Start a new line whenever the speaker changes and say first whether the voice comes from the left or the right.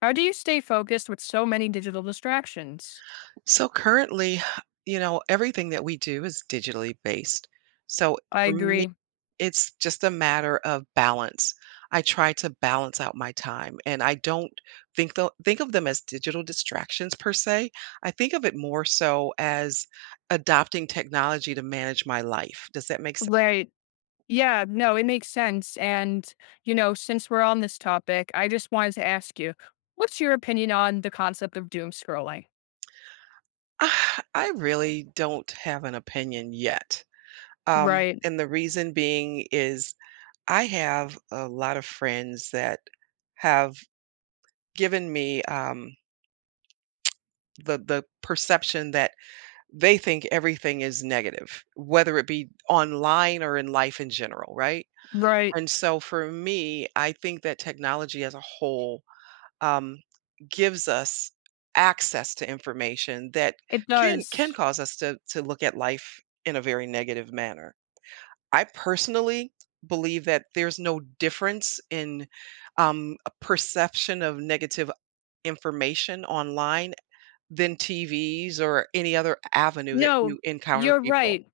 left: How do you stay focused with so many digital distractions?
right: So currently, you know, everything that we do is digitally based. So
left: I
right: for me,
left: agree.
right: it's just a matter of balance. I try to balance out my time and I don't think think of them as digital distractions per se. I think of it more so as adopting technology to manage my life. Does that make sense?
left: Right. Yeah, no, it makes sense. Since we're on this topic, I just wanted to ask you, what's your opinion on the concept of doom scrolling?
right: Ah, I really don't have an opinion yet. Um,
left: Right.
right: and the reason being is I have a lot of friends that have given me, the perception that they think everything is negative, whether it be online or in life in general, right?
left: Right.
right: And so for me, I think that technology as a whole, um, gives us access to information that
left: It
right: can
left: does.
right: cause us to look at life in a very negative manner. I personally believe that there's no difference in a perception of negative information online than TVs or any other avenue that you
left: No,
right: encounter
left: you're
right: people.
left: right.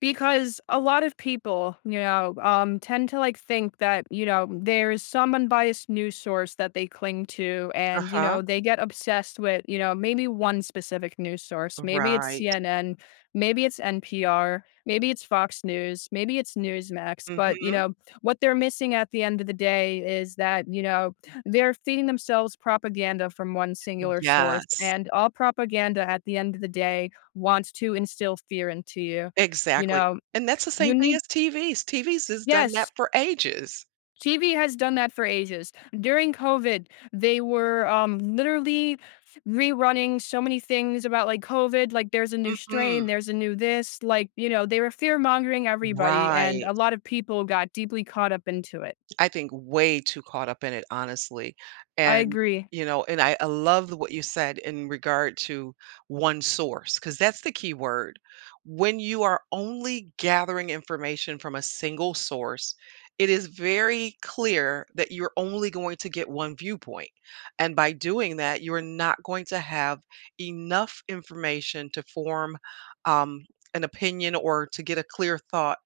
left: Because a lot of people, tend to think that, there is some unbiased news source that they cling to, and,
right: Uh-huh.
left: they get obsessed with, maybe one specific news source. Maybe it's
right: Right.
left: CNN, maybe it's NPR, maybe it's Fox News, maybe it's Newsmax. But,
right: Mhm.
left: what they're missing at the end of the day is that, they're feeding themselves propaganda from one singular source.
right: Yes.
left: And all propaganda at the end of the day wants to instill fear into you. You
right: Exactly.
left: know,
right: And that's the
left: you
right: same thing
left: need
right: as TVs. TVs has done that
left: yes,
right: for ages.
left: TV has done that for ages. During COVID, they were, literally rerunning so many things about, like, COVID, like, there's a new
right: Mhm.
left: strain, there's a new this, like, they were fear mongering everybody, and
right: Right.
left: a lot of people got deeply caught up into it.
right: I think way too caught up in it, honestly.
left: I
right: And,
left: agree.
right: you know, and I love what you said in regard to one source, because that's the key word. When you are only gathering information from a single source, it is very clear that you're only going to get one viewpoint. And by doing that, you're not going to have enough information to form um, an opinion or to get a clear thought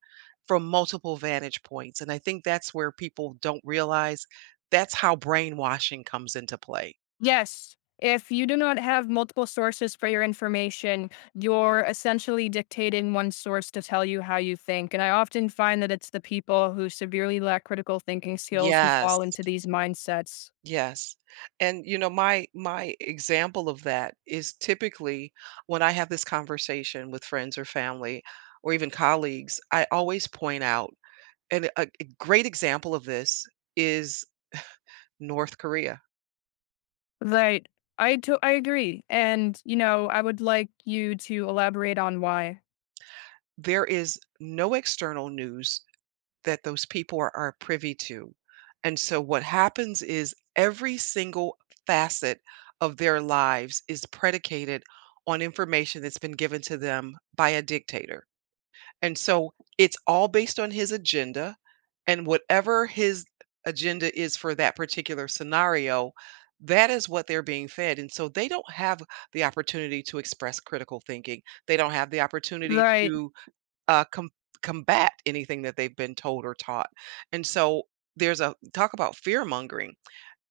right: from multiple vantage points. And I think that's where people don't realize that's how brainwashing comes into play.
left: Yes. If you do not have multiple sources for your information, you're essentially dictating one source to tell you how you think. And I often find that it's the people who severely lack critical thinking skills who
right: Yes.
left: fall into these mindsets.
right: Yes. And you know, my example of that is typically when I have this conversation with friends or family or even colleagues, I always point out and a great example of this is North Korea.
left: Right. I agree. I would like you to elaborate on why.
right: There is no external news that those people are privy to. And so what happens is every single facet of their lives is predicated on information that's been given to them by a dictator. And so it's all based on his agenda and whatever his agenda is for that particular scenario, that is what they're being fed. And so they don't have the opportunity to express critical thinking. They don't have the opportunity
left: Right.
right: to uh, com combat anything that they've been told or taught. And so there's a talk about fear mongering.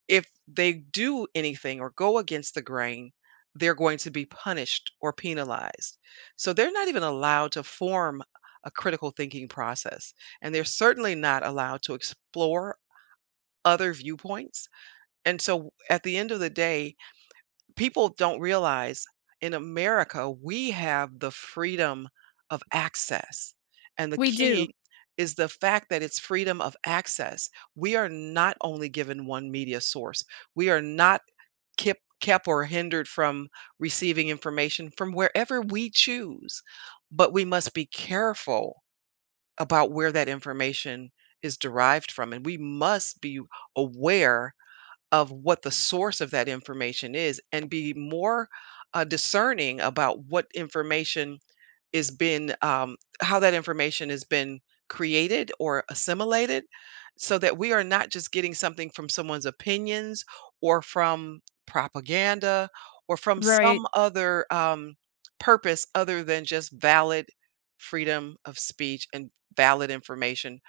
right: If they do anything or go against the grain, they're going to be punished or penalized. So they're not even allowed to form a critical thinking process. And they're certainly not allowed to explore other viewpoints. And so at the end of the day, people don't realize in America, we have the freedom of access. And the
left: We do.
right: key is the fact that it's freedom of access. We are not only given one media source, we are not kept or hindered from receiving information from wherever we choose. But we must be careful about where that information is derived from. And we must be aware of what the source of that information is and be more discerning about what information is been how that information has been created or assimilated so that we are not just getting something from someone's opinions or from propaganda or from some
left: Right.
right: other purpose other than just valid freedom of speech and valid information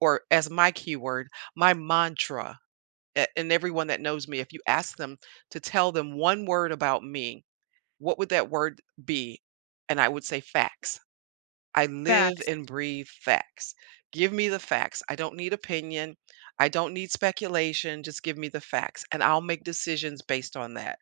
right: or as my keyword my mantra and everyone that knows me, if you ask them to tell them one word about me, what would that word be? And I would say facts. I live
left: Facts.
right: and breathe facts. Give me the facts. I don't need opinion. I don't need speculation. Just give me the facts, and I'll make decisions based on that.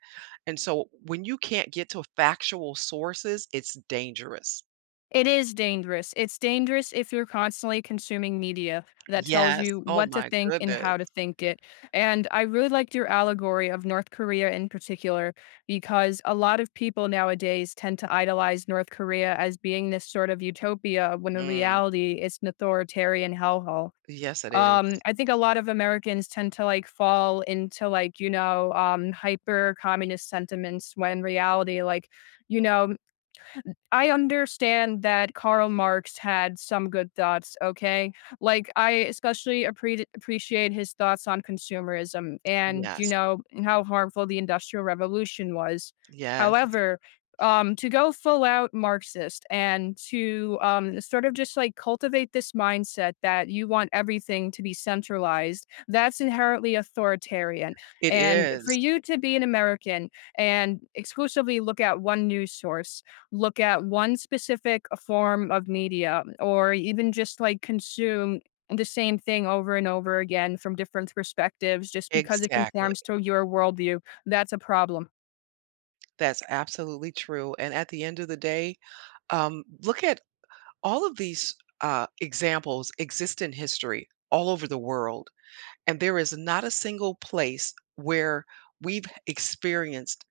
right: And so when you can't get to factual sources, it's dangerous.
left: It is dangerous. It's dangerous if you're constantly consuming media that tells
right: Yes.
left: you
right: Oh
left: what to
right: my
left: think and
right: goodness.
left: how to think it. And I really liked your allegory of North Korea in particular, because a lot of people nowadays tend to idolize North Korea as being this sort of utopia when in
right: Mm.
left: reality it's an authoritarian hellhole.
right: Yes, it is.
left: I think a lot of Americans tend to fall into like, hyper communist sentiments when in reality, you know, I understand that Karl Marx had some good thoughts, okay? Like, I especially appreciate his thoughts on consumerism and,
right: Yes.
left: how harmful the Industrial Revolution was.
right: Yes.
left: However, to go full out Marxist and to sort of just like cultivate this mindset that you want everything to be centralized, that's inherently authoritarian.
right: It
left: And for
right: is.
left: you to be an American and exclusively look at one news source, look at one specific form of media, or even just like consume the same thing over and over again from different perspectives just because it
right: Exactly.
left: conforms to your worldview. That's a problem.
right: That's absolutely true. And at the end of the day, look at all of these examples exist in history all over the world. And there is not a single place where we've experienced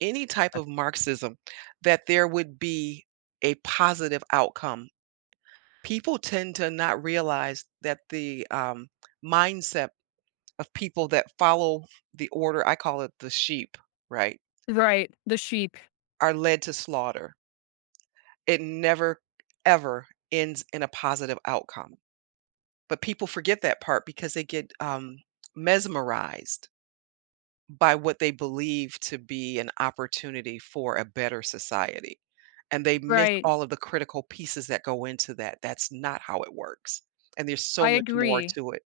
right: any type of Marxism that there would be a positive outcome. People tend to not realize that the mindset of people that follow the order, I call it the sheep, right,
left: Right. The sheep.
right: are led to slaughter. It never, ever ends in a positive outcome. But people forget that part because they get mesmerized by what they believe to be an opportunity for a better society. And they miss
left: Right.
right: all of the critical pieces that go into that. That's not how it works. And there's so
left: I
right: much more
left: agree.
right: to it.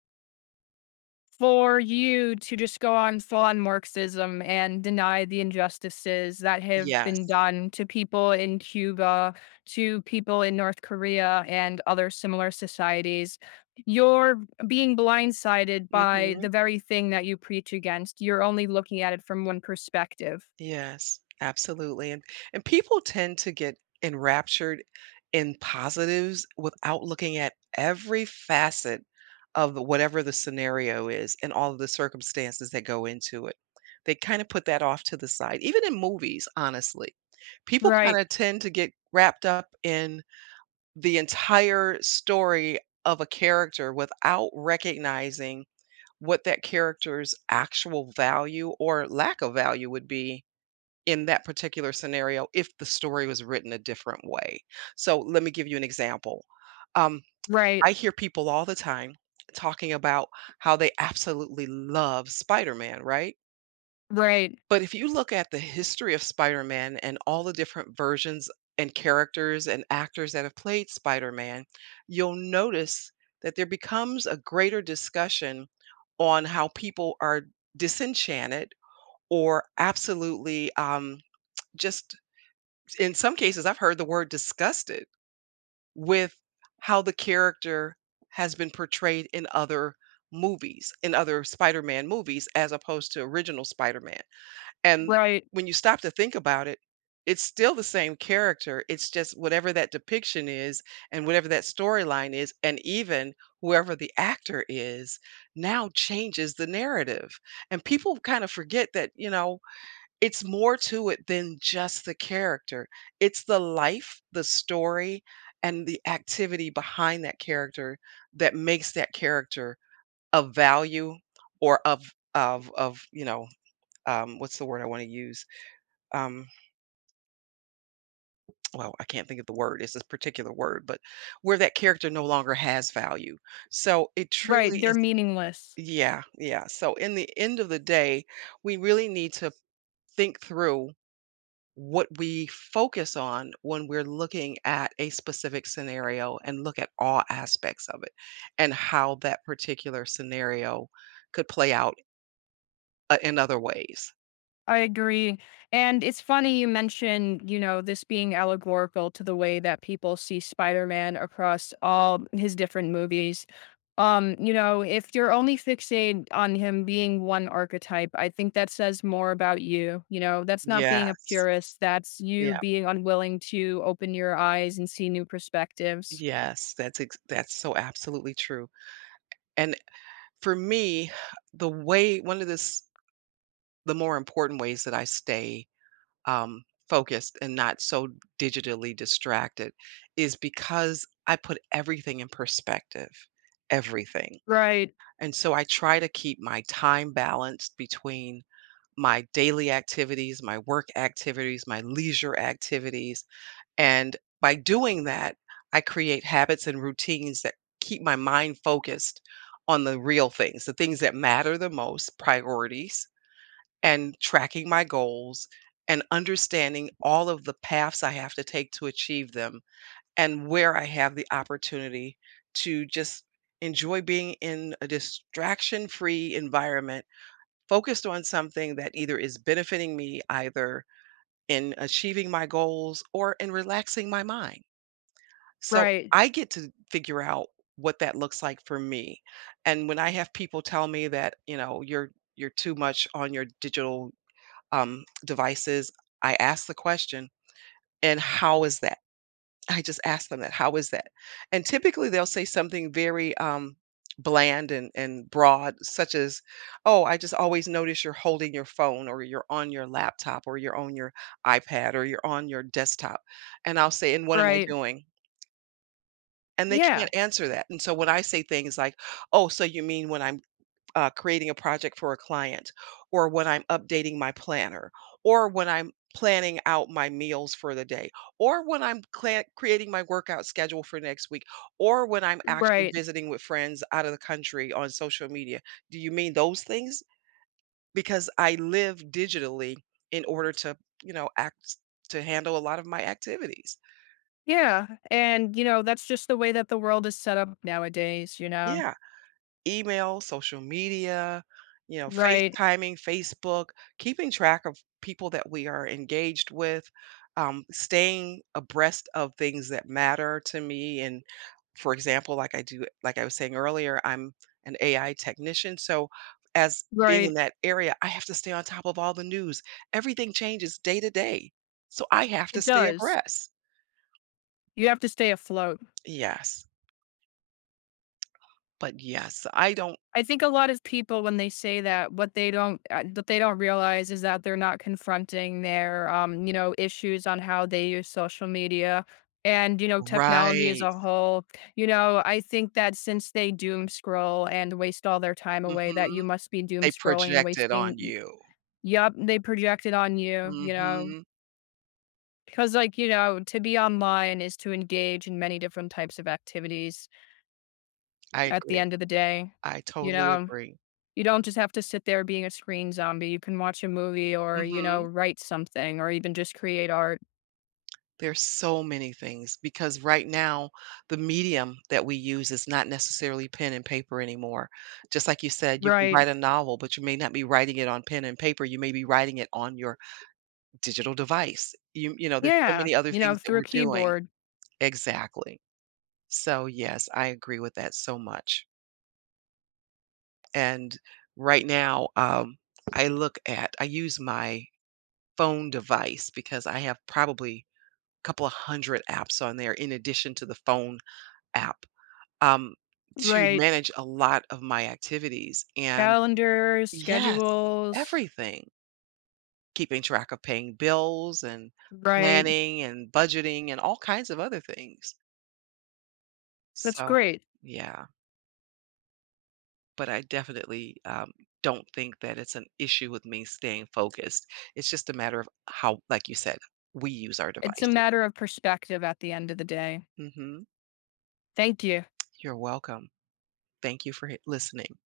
left: For you to just go on full on Marxism and deny the injustices that have been
right: Yes.
left: done to people in Cuba, to people in North Korea, and other similar societies. You're being blindsided by
right: Mhm.
left: the very thing that you preach against. You're only looking at it from one perspective.
right: Yes, absolutely, and people tend to get enraptured in positives without looking at every facet of whatever the scenario is and all of the circumstances that go into it. They kind of put that off to the side. Even in movies, honestly, people kind
left: Right,
right: of tend to get wrapped up in the entire story of a character without recognizing what that character's actual value or lack of value would be in that particular scenario if the story was written a different way. So let me give you an example. Um, I
left: right,
right: hear people all the time talking about how they absolutely love Spider Man, right?
left: right,
right: But if you look at the history of Spider Man and all the different versions and characters and actors that have played Spider Man, you'll notice that there becomes a greater discussion on how people are disenchanted or absolutely just in some cases, I've heard the word disgusted with how the character has been portrayed in other movies, in other Spider-Man movies, as opposed to original Spider-Man. And
left: right,
right: when you stop to think about it, it's still the same character. It's just whatever that depiction is and whatever that storyline is, and even whoever the actor is now changes the narrative. And people kind of forget that, you know, it's more to it than just the character. It's the life, the story, and the activity behind that character that makes that character of value or of of, you know, what's the word I wanna use? Um, well, I can't think of the word, it's this particular word, but where that character no longer has value. So it
left: right.
right: truly
left: They're
right: is.
left: meaningless.
right: Yeah, yeah. So in the end of the day, we really need to think through what we focus on when we're looking at a specific scenario and look at all aspects of it and how that particular scenario could play out in other ways.
left: I agree. And it's funny you mentioned, this being allegorical to the way that people see Spider-Man across all his different movies. If you're only fixated on him being one archetype, I think that says more about you. You know, that's not being a
right: Yes.
left: purist, that's you
right: Yeah.
left: being unwilling to open your eyes and see new perspectives.
right: Yes. That's that's so absolutely true. And for me, the way one of this the more important ways that I stay um, focused and not so digitally distracted is because I put everything in perspective. Everything.
left: Right,
right: And so I try to keep my time balanced between my daily activities, my work activities, my leisure activities. And by doing that, I create habits and routines that keep my mind focused on the real things, the things that matter the most, priorities, and tracking my goals and understanding all of the paths I have to take to achieve them and where I have the opportunity to just enjoy being in a distraction free environment focused on something that either is benefiting me either in achieving my goals or in relaxing my mind. So
left: right,
right: I get to figure out what that looks like for me. And when I have people tell me that, you know, you're too much on your digital devices, I ask the question, and how is that? I just ask them that, "How is that?" And typically they'll say something very bland and broad, such as, "Oh, I just always notice you're holding your phone, or you're on your laptop, or you're on your iPad, or you're on your desktop." And I'll say, "And what am I
left: right.
right: doing?" And they can't
left: Yeah,
right: answer that. And so when I say things like, "Oh, so you mean when I'm creating a project for a client, or when I'm updating my planner, or when I'm planning out my meals for the day, or when I'm cla creating my workout schedule for next week, or when I'm actually
left: right.
right: visiting with friends out of the country on social media. Do you mean those things? Because I live digitally in order to, you know, act to handle a lot of my activities.
left: Yeah. And, that's just the way that the world is set up nowadays, you know?
right: Yeah. Email, social media, you know,
left: Right,
right: FaceTiming, Facebook, keeping track of people that we are engaged with, staying abreast of things that matter to me. And for example, like I do, like I was saying earlier, I'm an AI technician. So as being in
left: right.
right: that area, I have to stay on top of all the news. Everything changes day to day. So I have to
left: It
right: stay
left: does.
right: abreast.
left: You have to stay afloat.
right: Yes. But yes, I don't.
left: I think a lot of people when they say that, what they don't that they don't realize is that they're not confronting their, issues on how they use social media and, technology as
right: Right.
left: a whole. I think that since they doom scroll and waste all their time away, that
right: Hmm.
left: you must be doom
right: They
left: scrolling and
right: project it
left: wasting
right: on
left: y-
right: you.
left: Yup, they project it on you,
right: Mhm.
left: because to be online is to engage in many different types of activities
right: I
left: at the
right: agree.
left: end of the day.
right: I
left: You
right: totally
left: know,
right: agree.
left: you don't just have to sit there being a screen zombie. You can watch a movie or,
right: Mhm.
left: write something or even just create art.
right: There's so many things because right now, the medium that we use is not necessarily pen and paper anymore. Just like you said, you can write
left: Right.
right: a novel, but you may not be writing it on pen and paper, you may be writing it on your digital device. You know, there's so
left: Yeah.
right: many other
left: You
right: things
left: know,
right: that
left: through a
right: we're doing.
left: keyboard.
right: Exactly. So, yes, I agree with that so much. And right now, I look at I use my phone device because I have probably a couple of hundred apps on there in addition to the phone app um, to
left: Right.
right: manage a lot of my activities. And
left: Calendars,
right: yes,
left: schedules.
right: everything, keeping track of paying bills and
left: Right.
right: planning and budgeting and all kinds of other things.
left: That's
right: So,
left: great.
right: yeah, but I definitely don't think that it's an issue with me staying focused. It's just a matter of how, like you said, we use our
left: It's a
right: devices.
left: matter of perspective at the end of the day.
right: Hmm.
left: Thank you.
right: You're welcome. Thank you for listening.